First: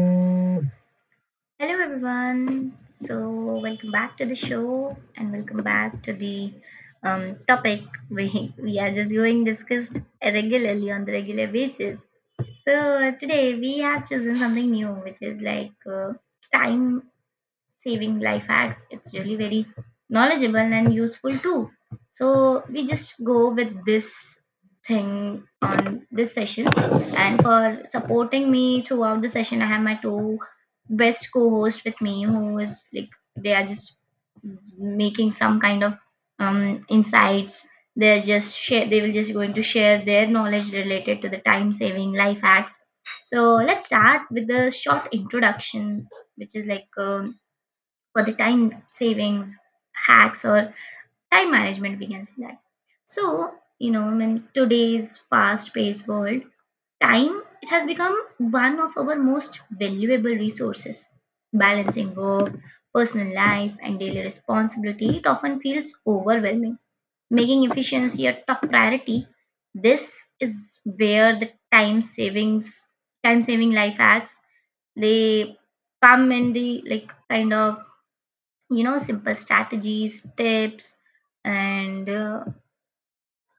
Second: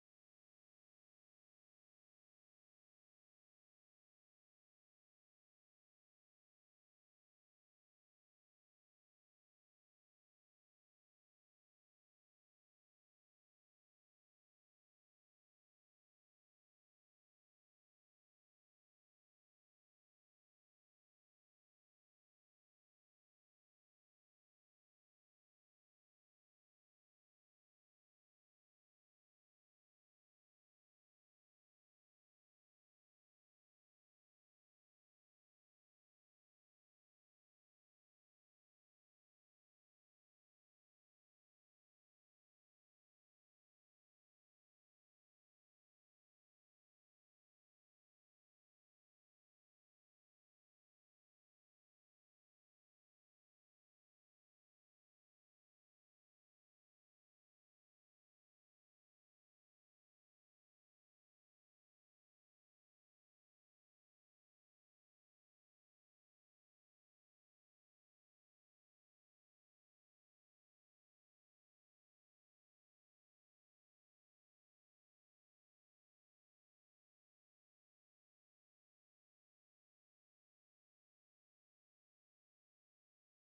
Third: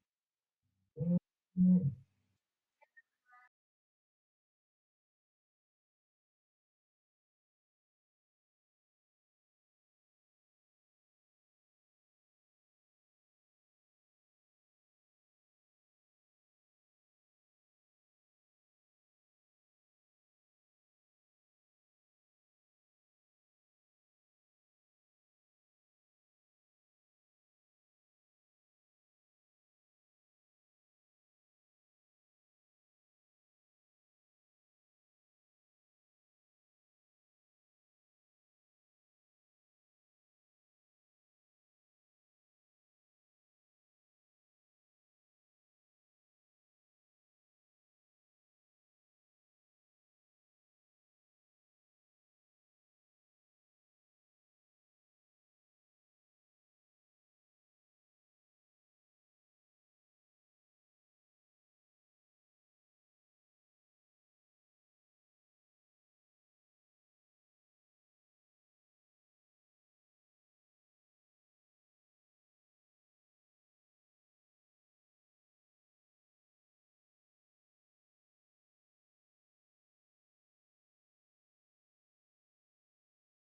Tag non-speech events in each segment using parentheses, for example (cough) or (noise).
Hello, everyone. So, welcome back to the show, and welcome back to the topic we are just going discussed regularly on the regular basis. So today we have chosen something new, which is like time saving life hacks. It's really very knowledgeable and useful too. So we just go with this thing on this session. And for supporting me throughout the session, I have my two best co-hosts with me who is like they are just making some kind of insights. They're just share. They will just going to share their knowledge related to the time saving life hacks. So let's start with the short introduction, which is like for the time savings hacks or time management we can say that. So you know, in today's fast paced world, time it has become one of our most valuable resources. Balancing work, personal life and daily responsibility, it often feels overwhelming, making efficiency a top priority. This is where the time savings time saving life hacks, they come in the like kind of, you know, simple strategies, tips, and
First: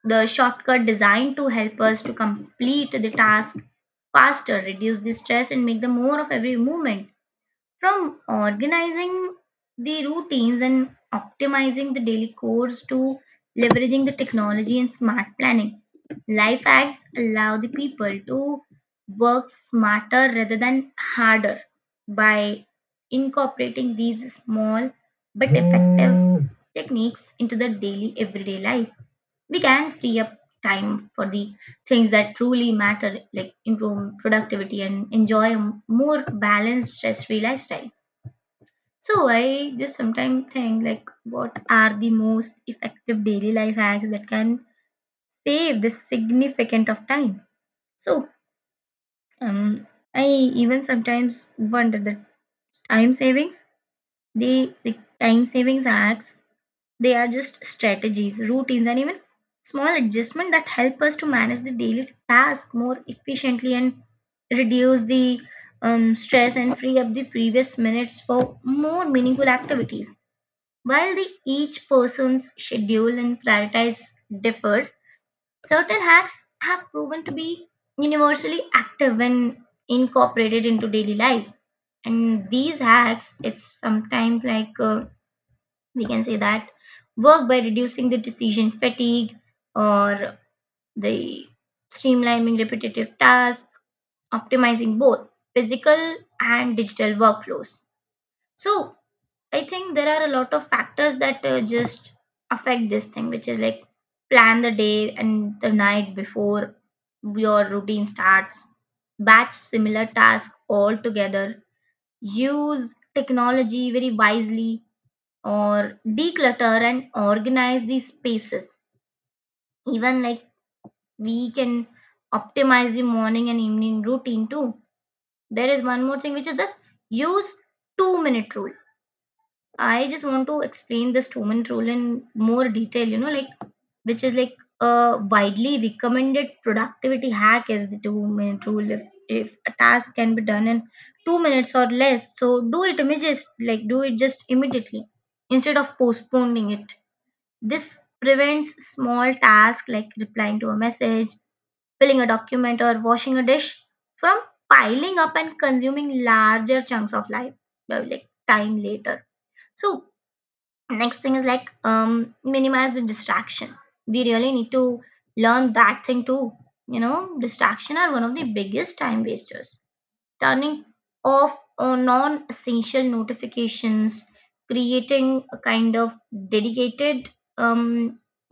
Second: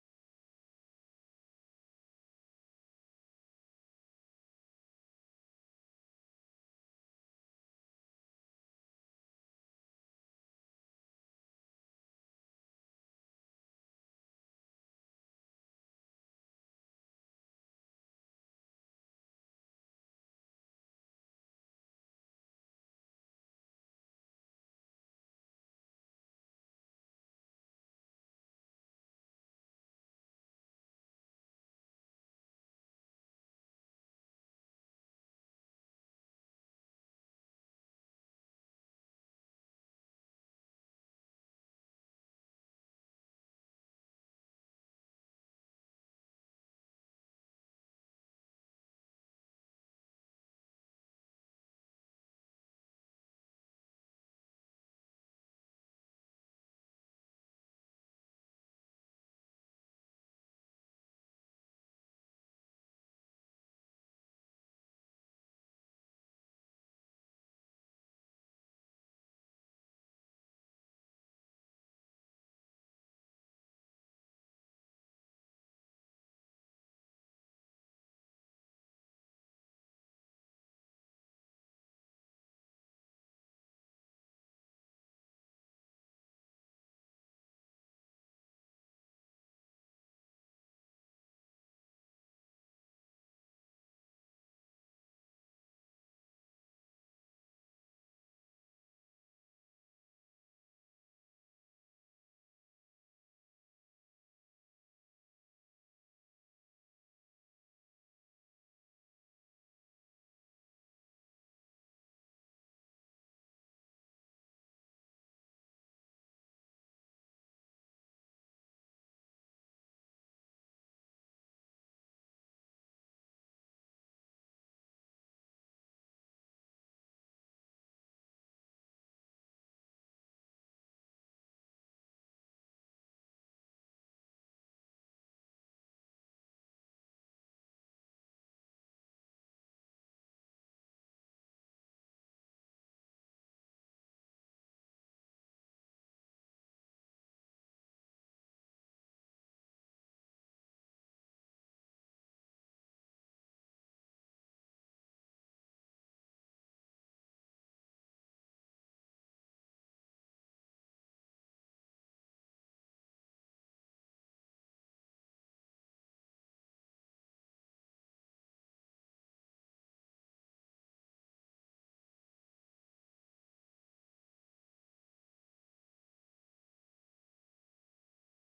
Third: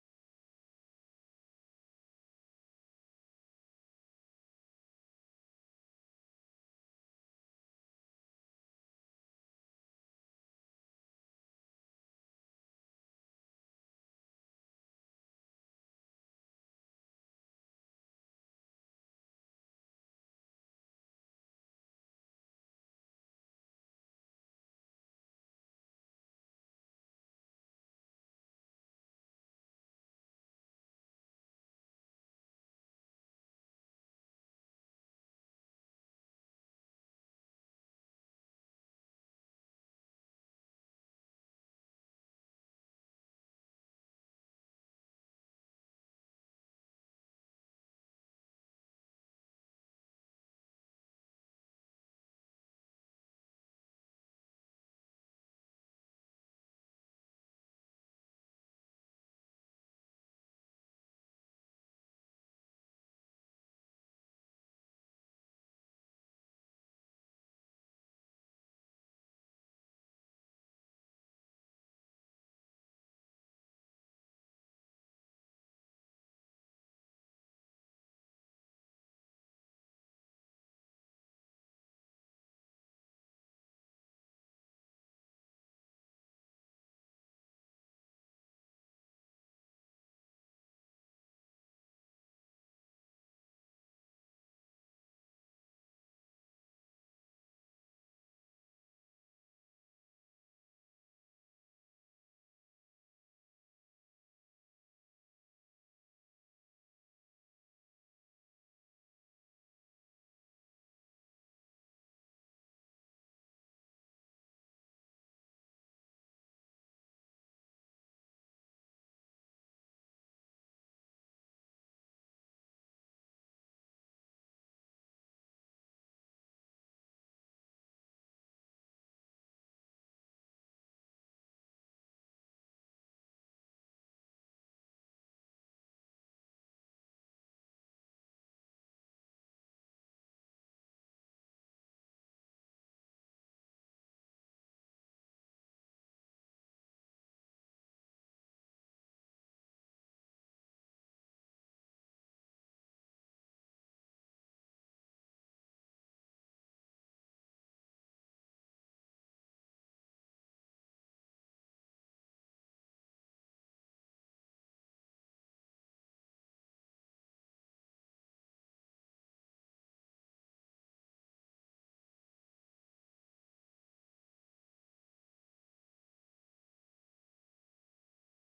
the shortcut designed to help us to complete the task faster, reduce the stress and make the more of every moment. From organizing the routines and optimizing the daily course to leveraging the technology and smart planning, life hacks allow the people to work smarter rather than harder. By incorporating these small but effective techniques into the daily everyday life, we can free up time for the things that truly matter, like improve productivity and enjoy a more balanced, stress free lifestyle. So I just sometimes think, like, what are the most effective daily life hacks that can save this significant of time. So um, I even sometimes wonder that time savings, time savings hacks, they are just strategies, routines, and even small adjustment that help us to manage the daily task more efficiently and reduce the stress and free up the previous minutes for more meaningful activities. While the each person's schedule and priorities differ, certain hacks have proven to be universally active when incorporated into daily life. And these hacks, it's sometimes like, we can say that, work by reducing the decision fatigue or the streamlining repetitive tasks, optimizing both physical and digital workflows. So I think there are a lot of factors that just affect this thing, which is like plan the day and the night before your routine starts, batch similar tasks all together, use technology very wisely, or declutter and organize these spaces. Even like we can optimize the morning and evening routine too. There is one more thing, which is the use 2 minute rule. I just want to explain this Toman roll in more detail, you know, like which is like a widely recommended productivity hack is the 2 minute rule. If a task can be done in 2 minutes or less, so do it images, like do it just immediately instead of postponing it. This prevents small tasks like replying to a message, filling a document, or washing a dish from piling up and consuming larger chunks of life, like time later. So next thing is like minimize the distraction. We really need to learn that thing too. You know, distraction are one of the biggest time wasters. Turning off non-essential notifications, creating a kind of dedicated um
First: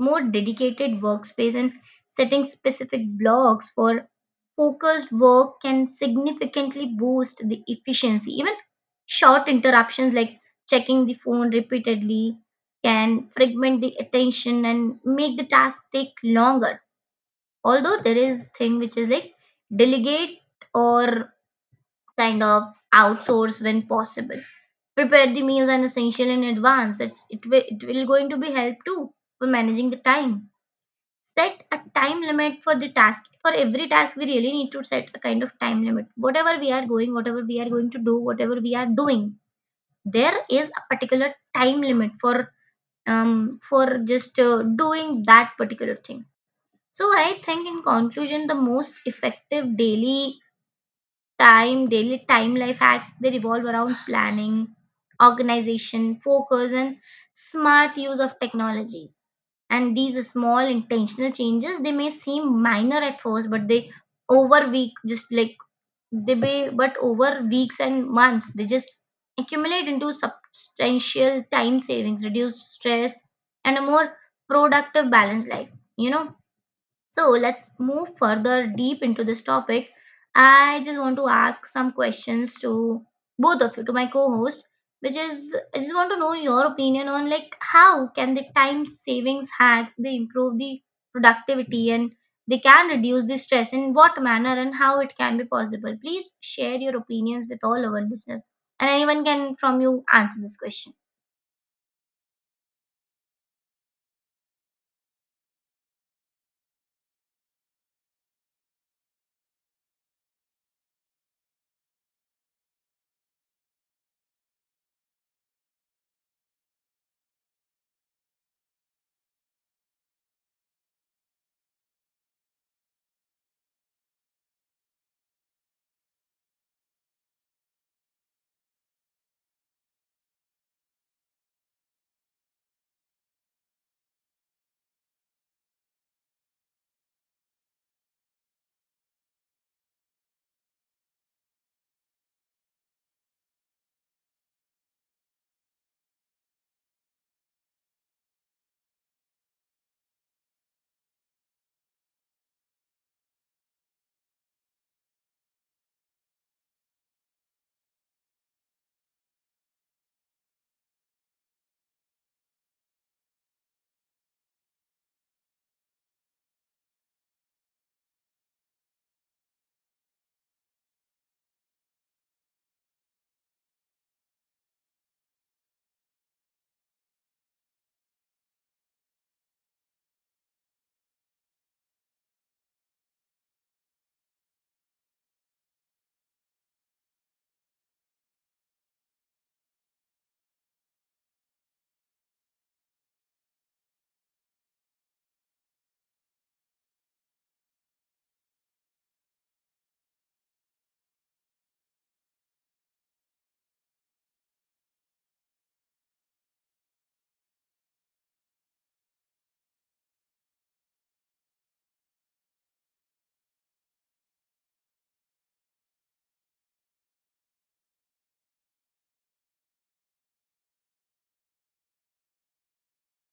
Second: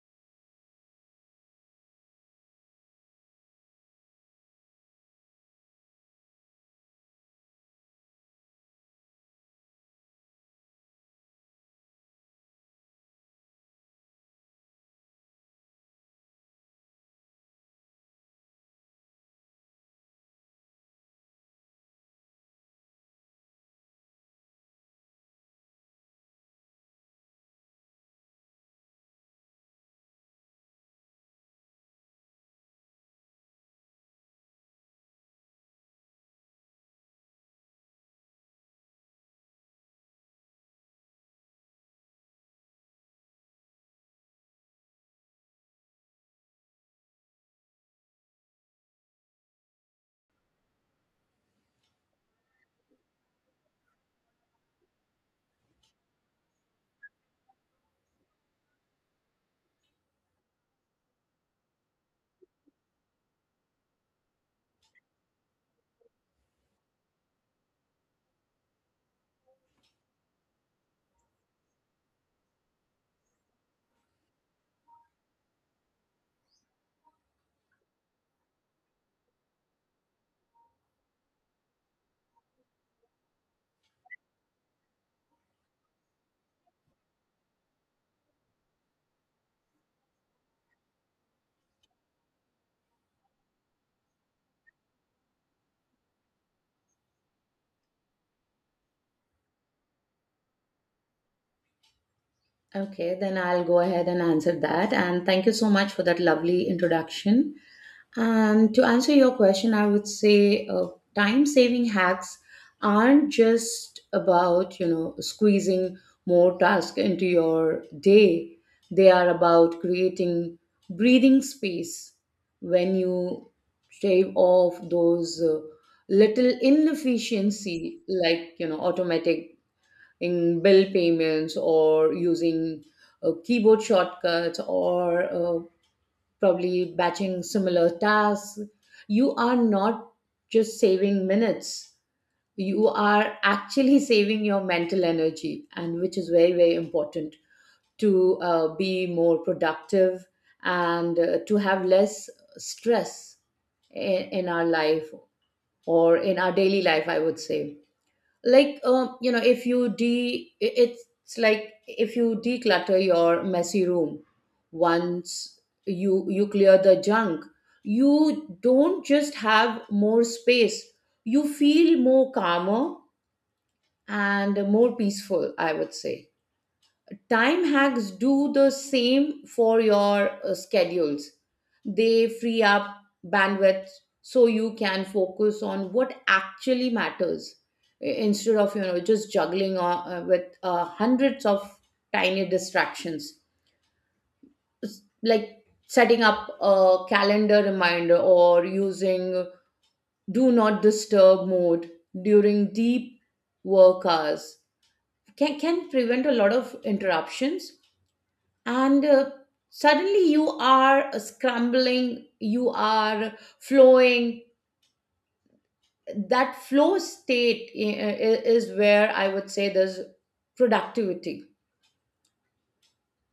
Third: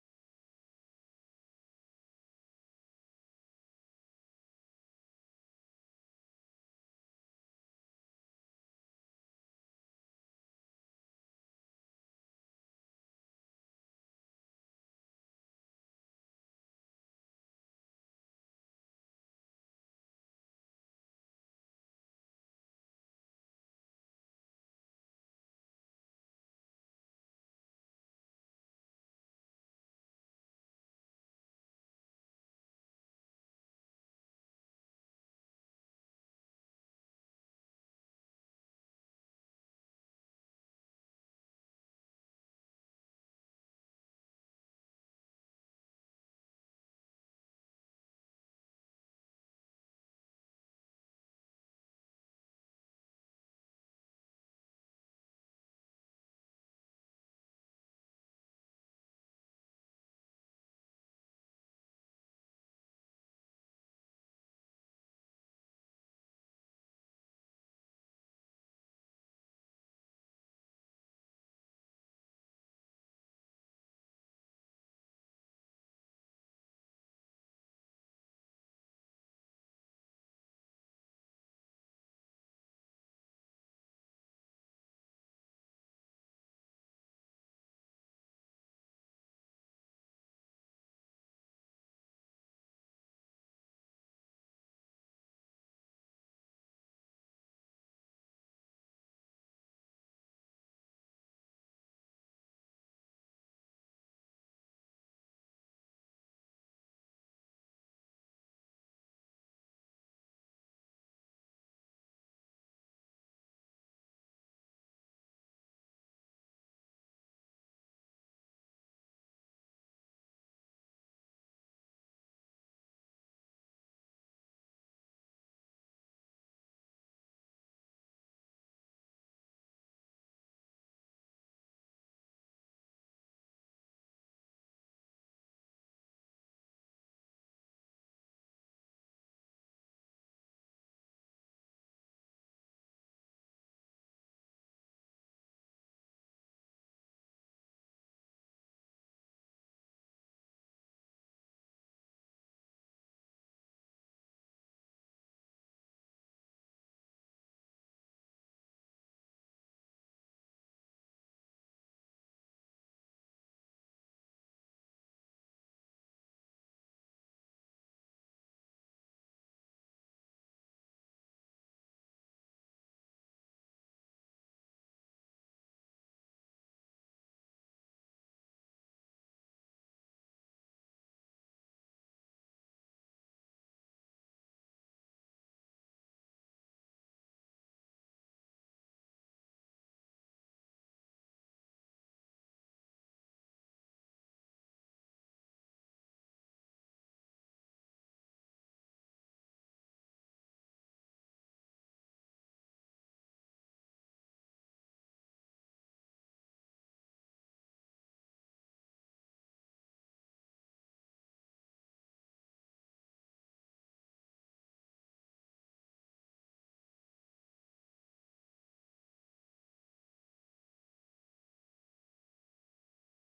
more dedicated workspace and setting specific blocks for focused work can significantly boost the efficiency. Even short interruptions like checking the phone repeatedly can fragment the attention and make the task take longer. Although there is thing which is like delegate or kind of outsource when possible. Prepare the meals and essential in advance. It's it will going to be help too for managing the time. Set a time limit for the task. For every task we really need to set a kind of time limit. Whatever we are going, whatever we are going to do, whatever we are doing, there is a particular time limit for um for just doing that particular thing. So I think in conclusion, the most effective daily time life hacks, they revolve around planning, organization, focus, and smart use of technologies. And these small intentional changes, they may seem minor at first, but they over week, just like they may, but over weeks and months, they just accumulate into substantial time savings, reduce stress, and a more productive, balanced life. You know, so let's move further deep into this topic. I just want to ask some questions to both of you, to my co-host, which is I just want to know your opinion on like how can the time savings hacks they improve the productivity and they can reduce the stress in what manner and how it can be possible. Please share your opinions with all our listeners. And anyone can from you answer this question. Okay, then I'll go ahead and answer that. And thank you so much for that lovely introduction. And to answer your question, I would say time saving hacks aren't just about, you know, squeezing more tasks into your day. They are about creating breathing space. When you shave off those little inefficiency, like you know, automatic in bill payments or using keyboard shortcuts or probably batching similar tasks, you are not just saving minutes, you are actually (laughs) saving your mental energy, and which is very very important to be more productive and to have less stress in our life, or in our daily life I would say. Like you know, if you it's like if you declutter your messy room once, you clear the junk, you don't just have more space, you feel more calmer and more peaceful, I would say. Time hacks do the same for your schedules. They free up bandwidth so you can focus on what actually matters, instead of you know just juggling with hundreds of tiny distractions. It's like setting up a calendar reminder or using do not disturb mode during deep work hours can prevent a lot of interruptions, and suddenly you are scrambling, you are flowing. That flow state is where I would say there's productivity.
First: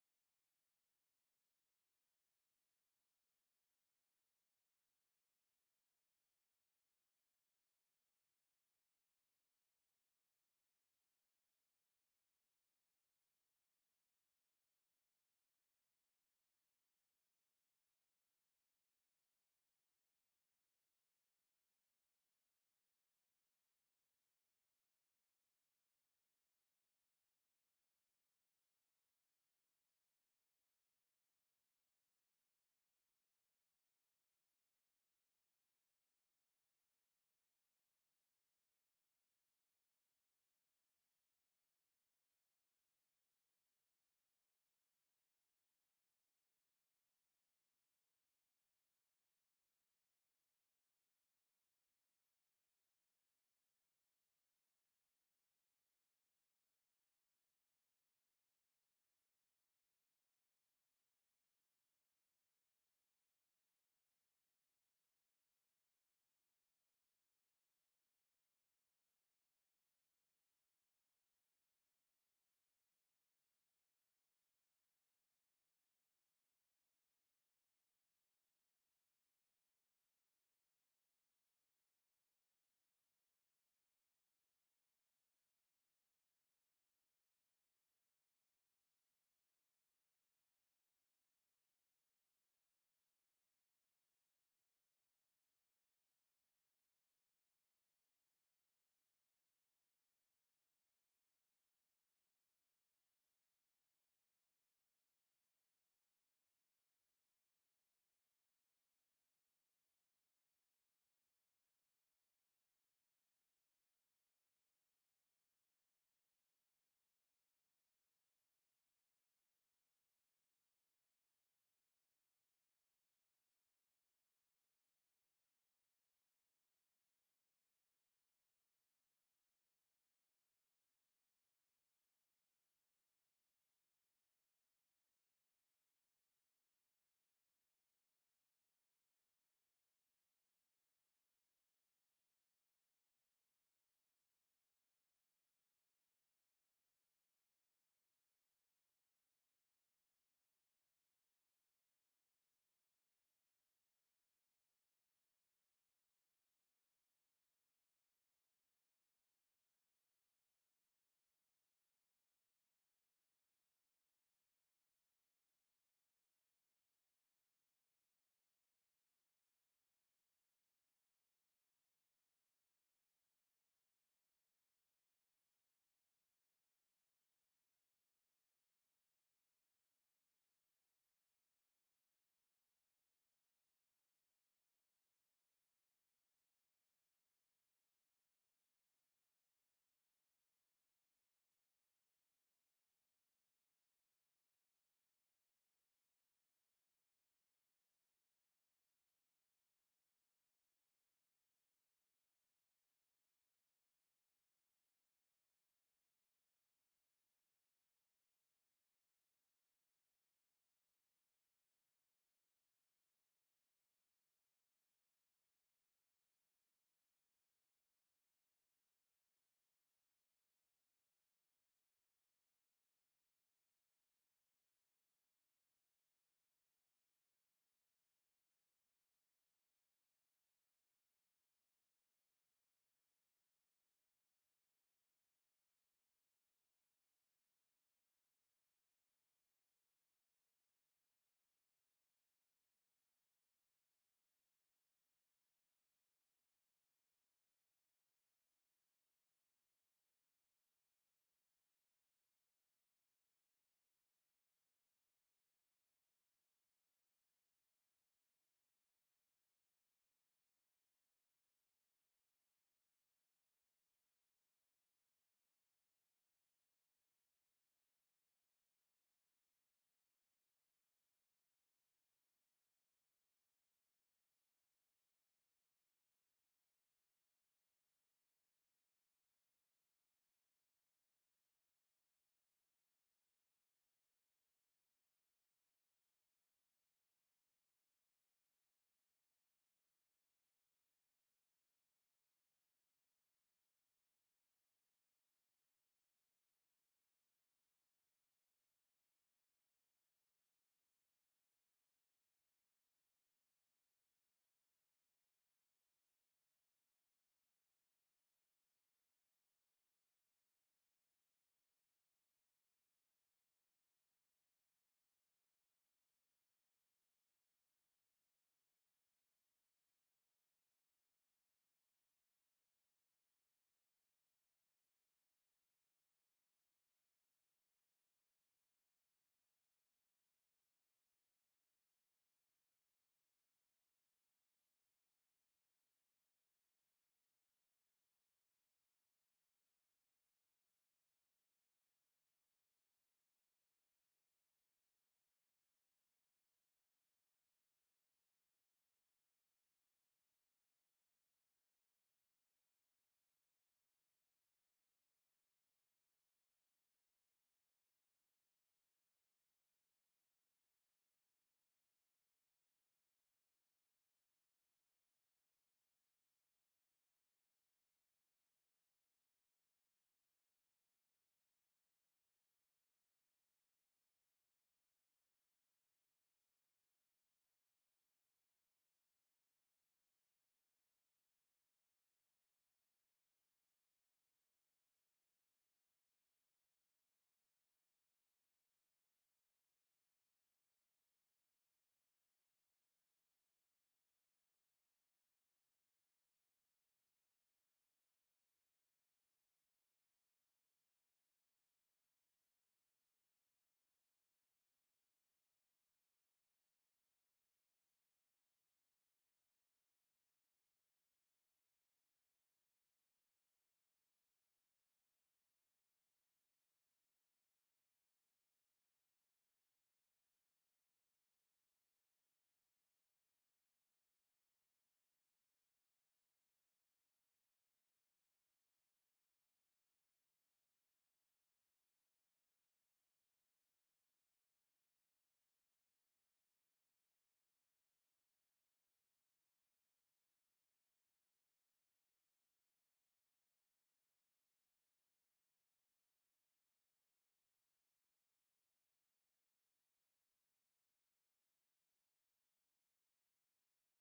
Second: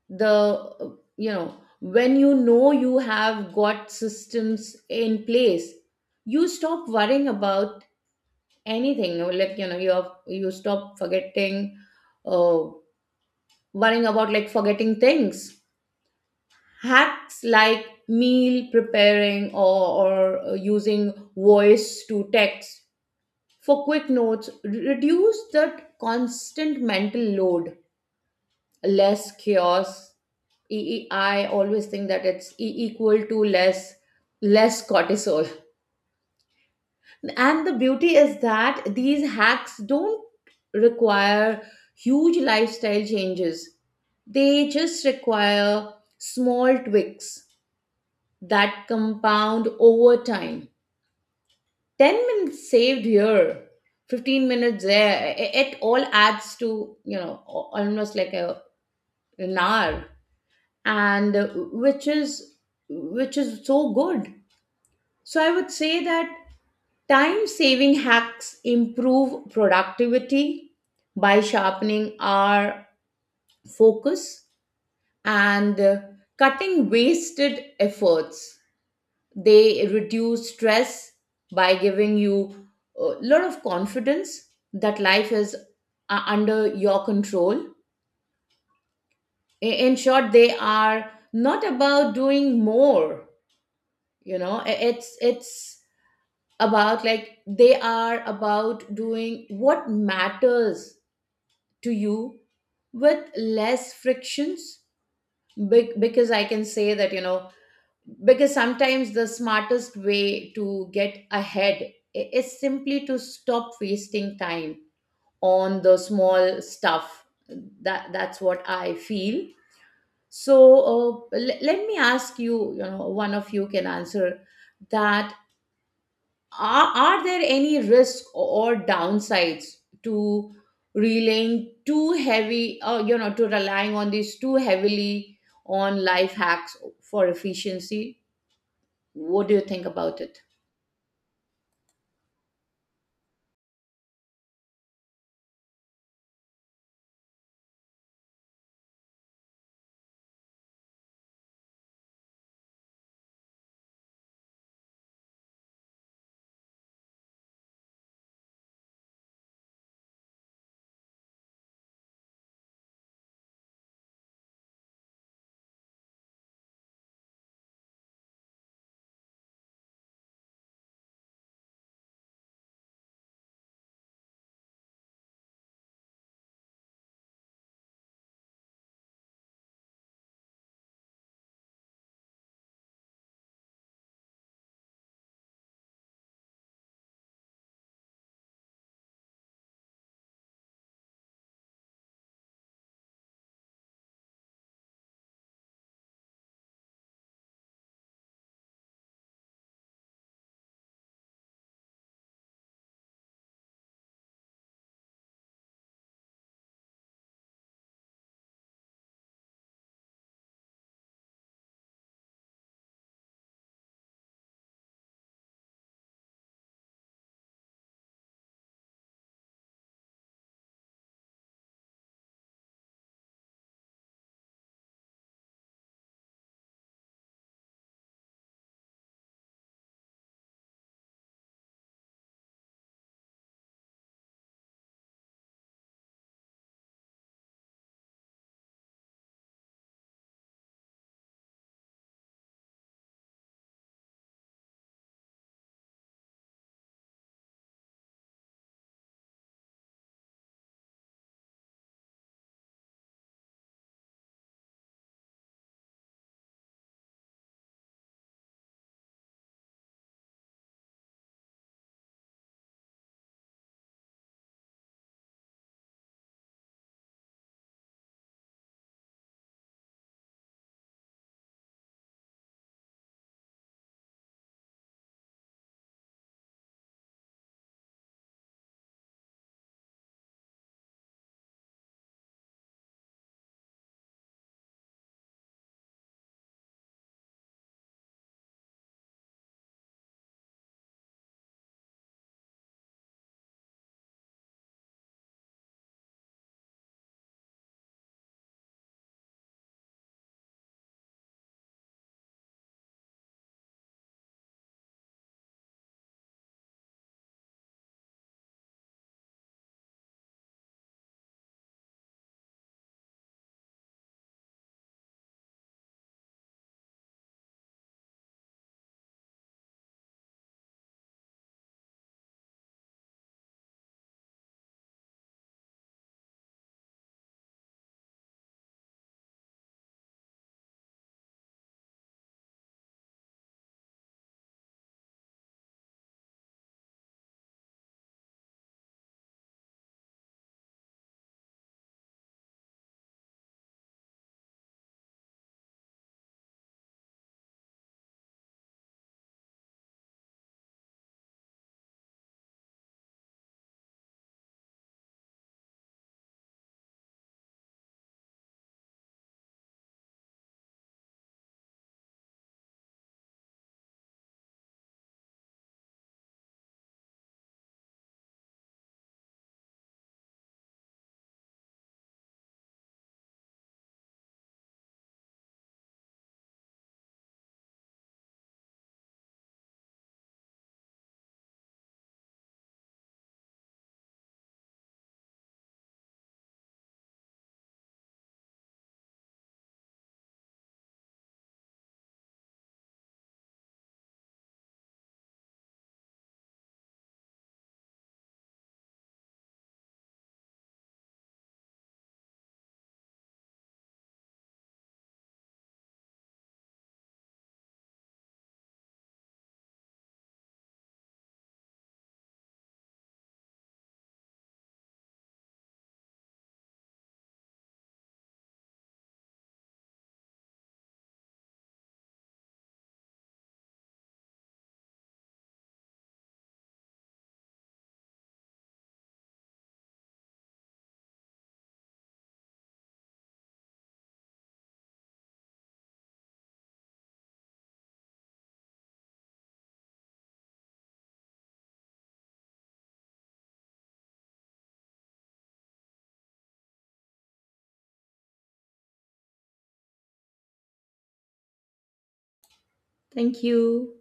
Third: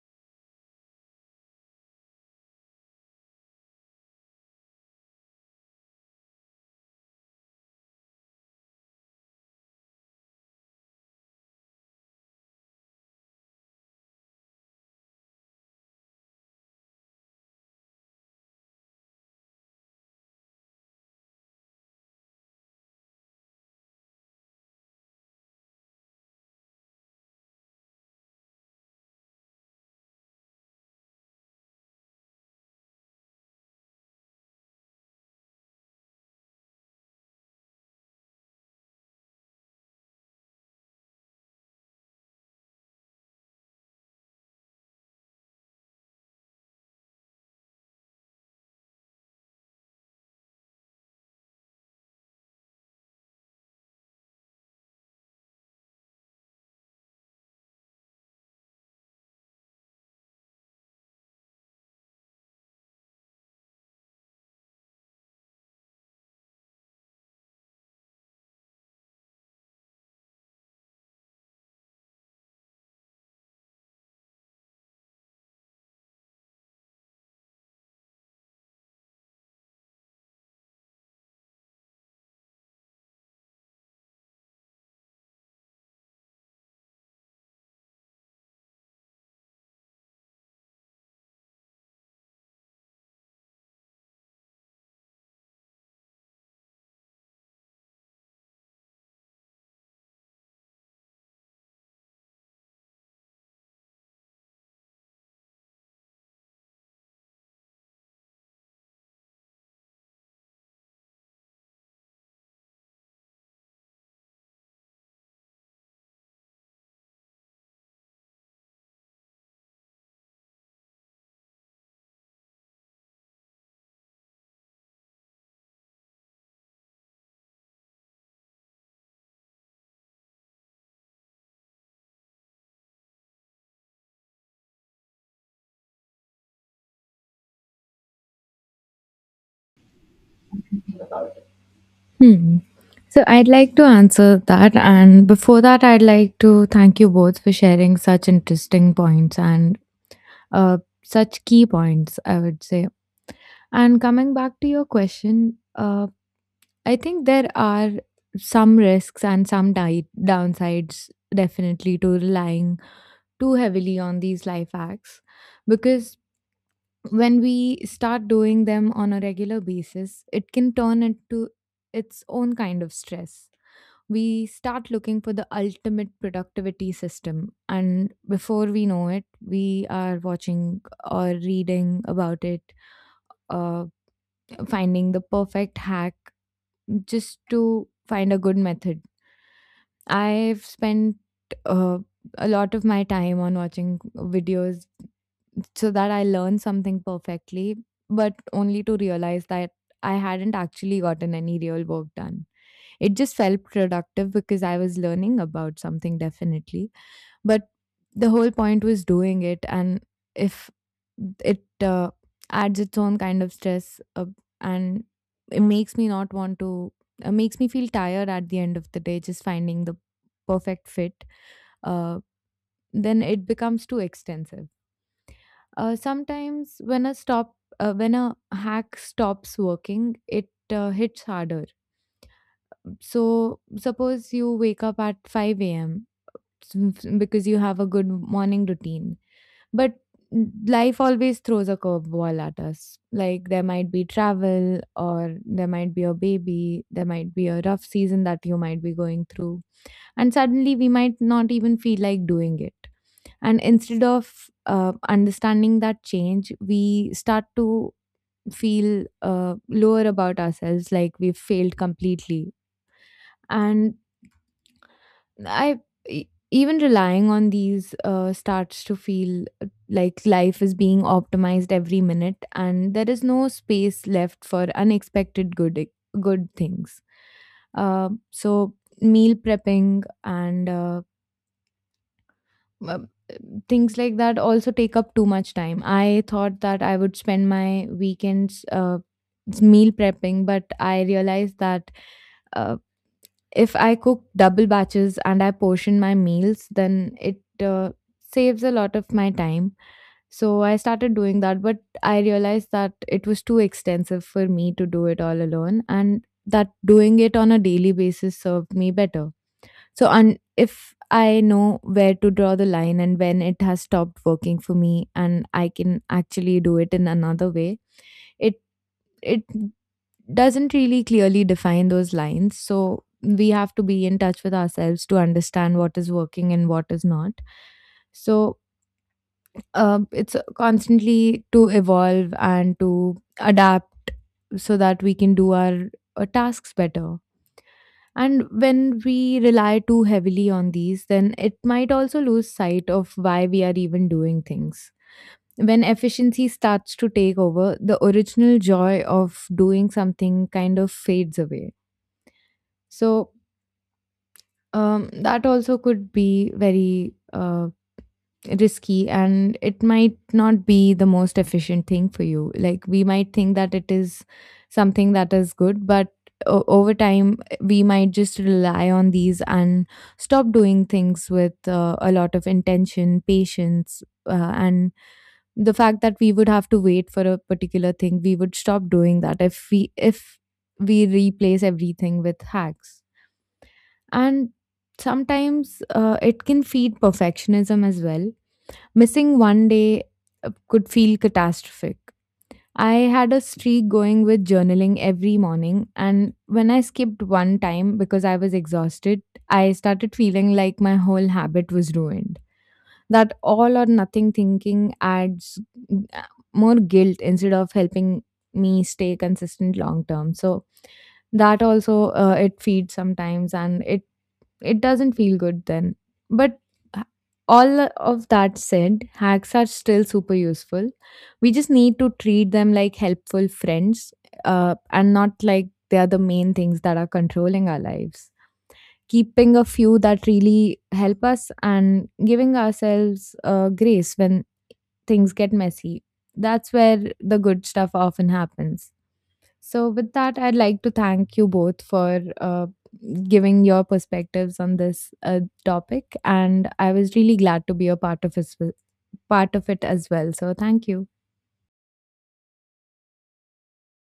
The uh, you know When you know you have got systems in place, you stop worrying about anything. Like you know you stop forgetting, uh, worrying about like forgetting things. Hacks like meal preparing, or using voice to text for quick notes reduce that constant mental load. Less chaos. E- I always think that it's equal to less, less cortisol. And the beauty is that these hacks don't require huge lifestyle changes, they just require small tweaks that compound over time. 10 minutes saved here, 15 minutes there, it all adds to, you know, almost like a, an hour, and which is, which is so good. So I would say that time saving hacks improve productivity by sharpening our focus and cutting wasted efforts. They reduce stress by giving you a lot of confidence that life is under your control. In short, they are not about doing more, you know, it's about, like, they are about doing what matters to you with less frictions. Because I can say that, you know, because sometimes the smartest way to get ahead is simply to stop wasting time on the small stuff. That, that's what I feel. So let me ask you, you know, one of you can answer that. Are there any risks or downsides to relying too heavy, or you know, to relying on these too heavily, on life hacks for efficiency? What do you think about it? Hmm. So I'd like to answer that. And before that, I'd like to thank you both for sharing such interesting points and uh, such key points, I would say. And coming back to your question, I think there are some risks and some downsides definitely to relying too heavily on these life hacks because when we start doing them on a regular basis, it can turn into its own kind of stress. We start looking for the ultimate productivity system, and before we know it, we are watching or reading about it, uh, finding the perfect hack just to find a good method. I've spent uh, a lot of my time on watching videos so that I learned something perfectly, but only to realize that I hadn't actually gotten any real work done. It just felt productive because I was learning about something definitely, but the whole point was doing it, and if it adds its own kind of stress and it makes me not want to makes me feel tired at the end of the day just finding the perfect fit, uh, then it becomes too extensive. Sometimes when a stop When a hack stops working, it hits harder. So suppose you wake up at 5 a.m. (laughs) because you have a good morning routine, but life always throws a curveball at us. Like there might be travel, or there might be a baby, there might be a rough season that you might be going through, and suddenly we might not even feel like doing it, and instead of understanding that change we start to feel lower about ourselves, like we've failed completely. And i even relying on these starts to feel like life is being optimized every minute and there is no space left for unexpected good things. So meal prepping and uh, things like that also take up too much time. I thought that I would spend my weekends meal prepping, but I realized that uh, if I cook double batches and I portion my meals, then it saves a lot of my time. So I started doing that, but I realized that it was too extensive for me to do it all alone, and that doing it on a daily basis served me better. So, and if I know where to draw the line and when it has stopped working for me, and I can actually do it in another way, it it doesn't really clearly define those lines. So we have to be in touch with ourselves to understand what is working and what is not. So it's constantly to evolve and to adapt so that we can do our tasks better. And when we rely too heavily on these, then it might also lose sight of why we are even doing things. When efficiency starts to take over, the original joy of doing something kind of fades away. So, that also could be very risky, and it might not be the most efficient thing for you. Like we might think that it is something that is good, but over time we might just rely on these and stop doing things with a lot of intention, patience, and the fact that we would have to wait for a particular thing. We would stop doing that if we replace everything with hacks. And sometimes it can feed perfectionism as well. Missing one day could feel catastrophic. I had a streak going with journaling every morning, and when I skipped one time because I was exhausted, I started feeling like my whole habit was ruined. That all or nothing thinking adds uh, more guilt instead of helping me stay consistent long term. So that also, it feeds sometimes, and it doesn't feel good then. But h- all of that said, hacks are still super useful. We just need to treat them like helpful friends, and not like they are the main things that are controlling our lives. Keeping a few that really help us and giving ourselves grace when things get messy. That's where the good stuff often happens. So, with that, I'd like to thank you both for giving your perspectives on this topic, and I was really glad to be a part of it as well. So, thank you. Thank you.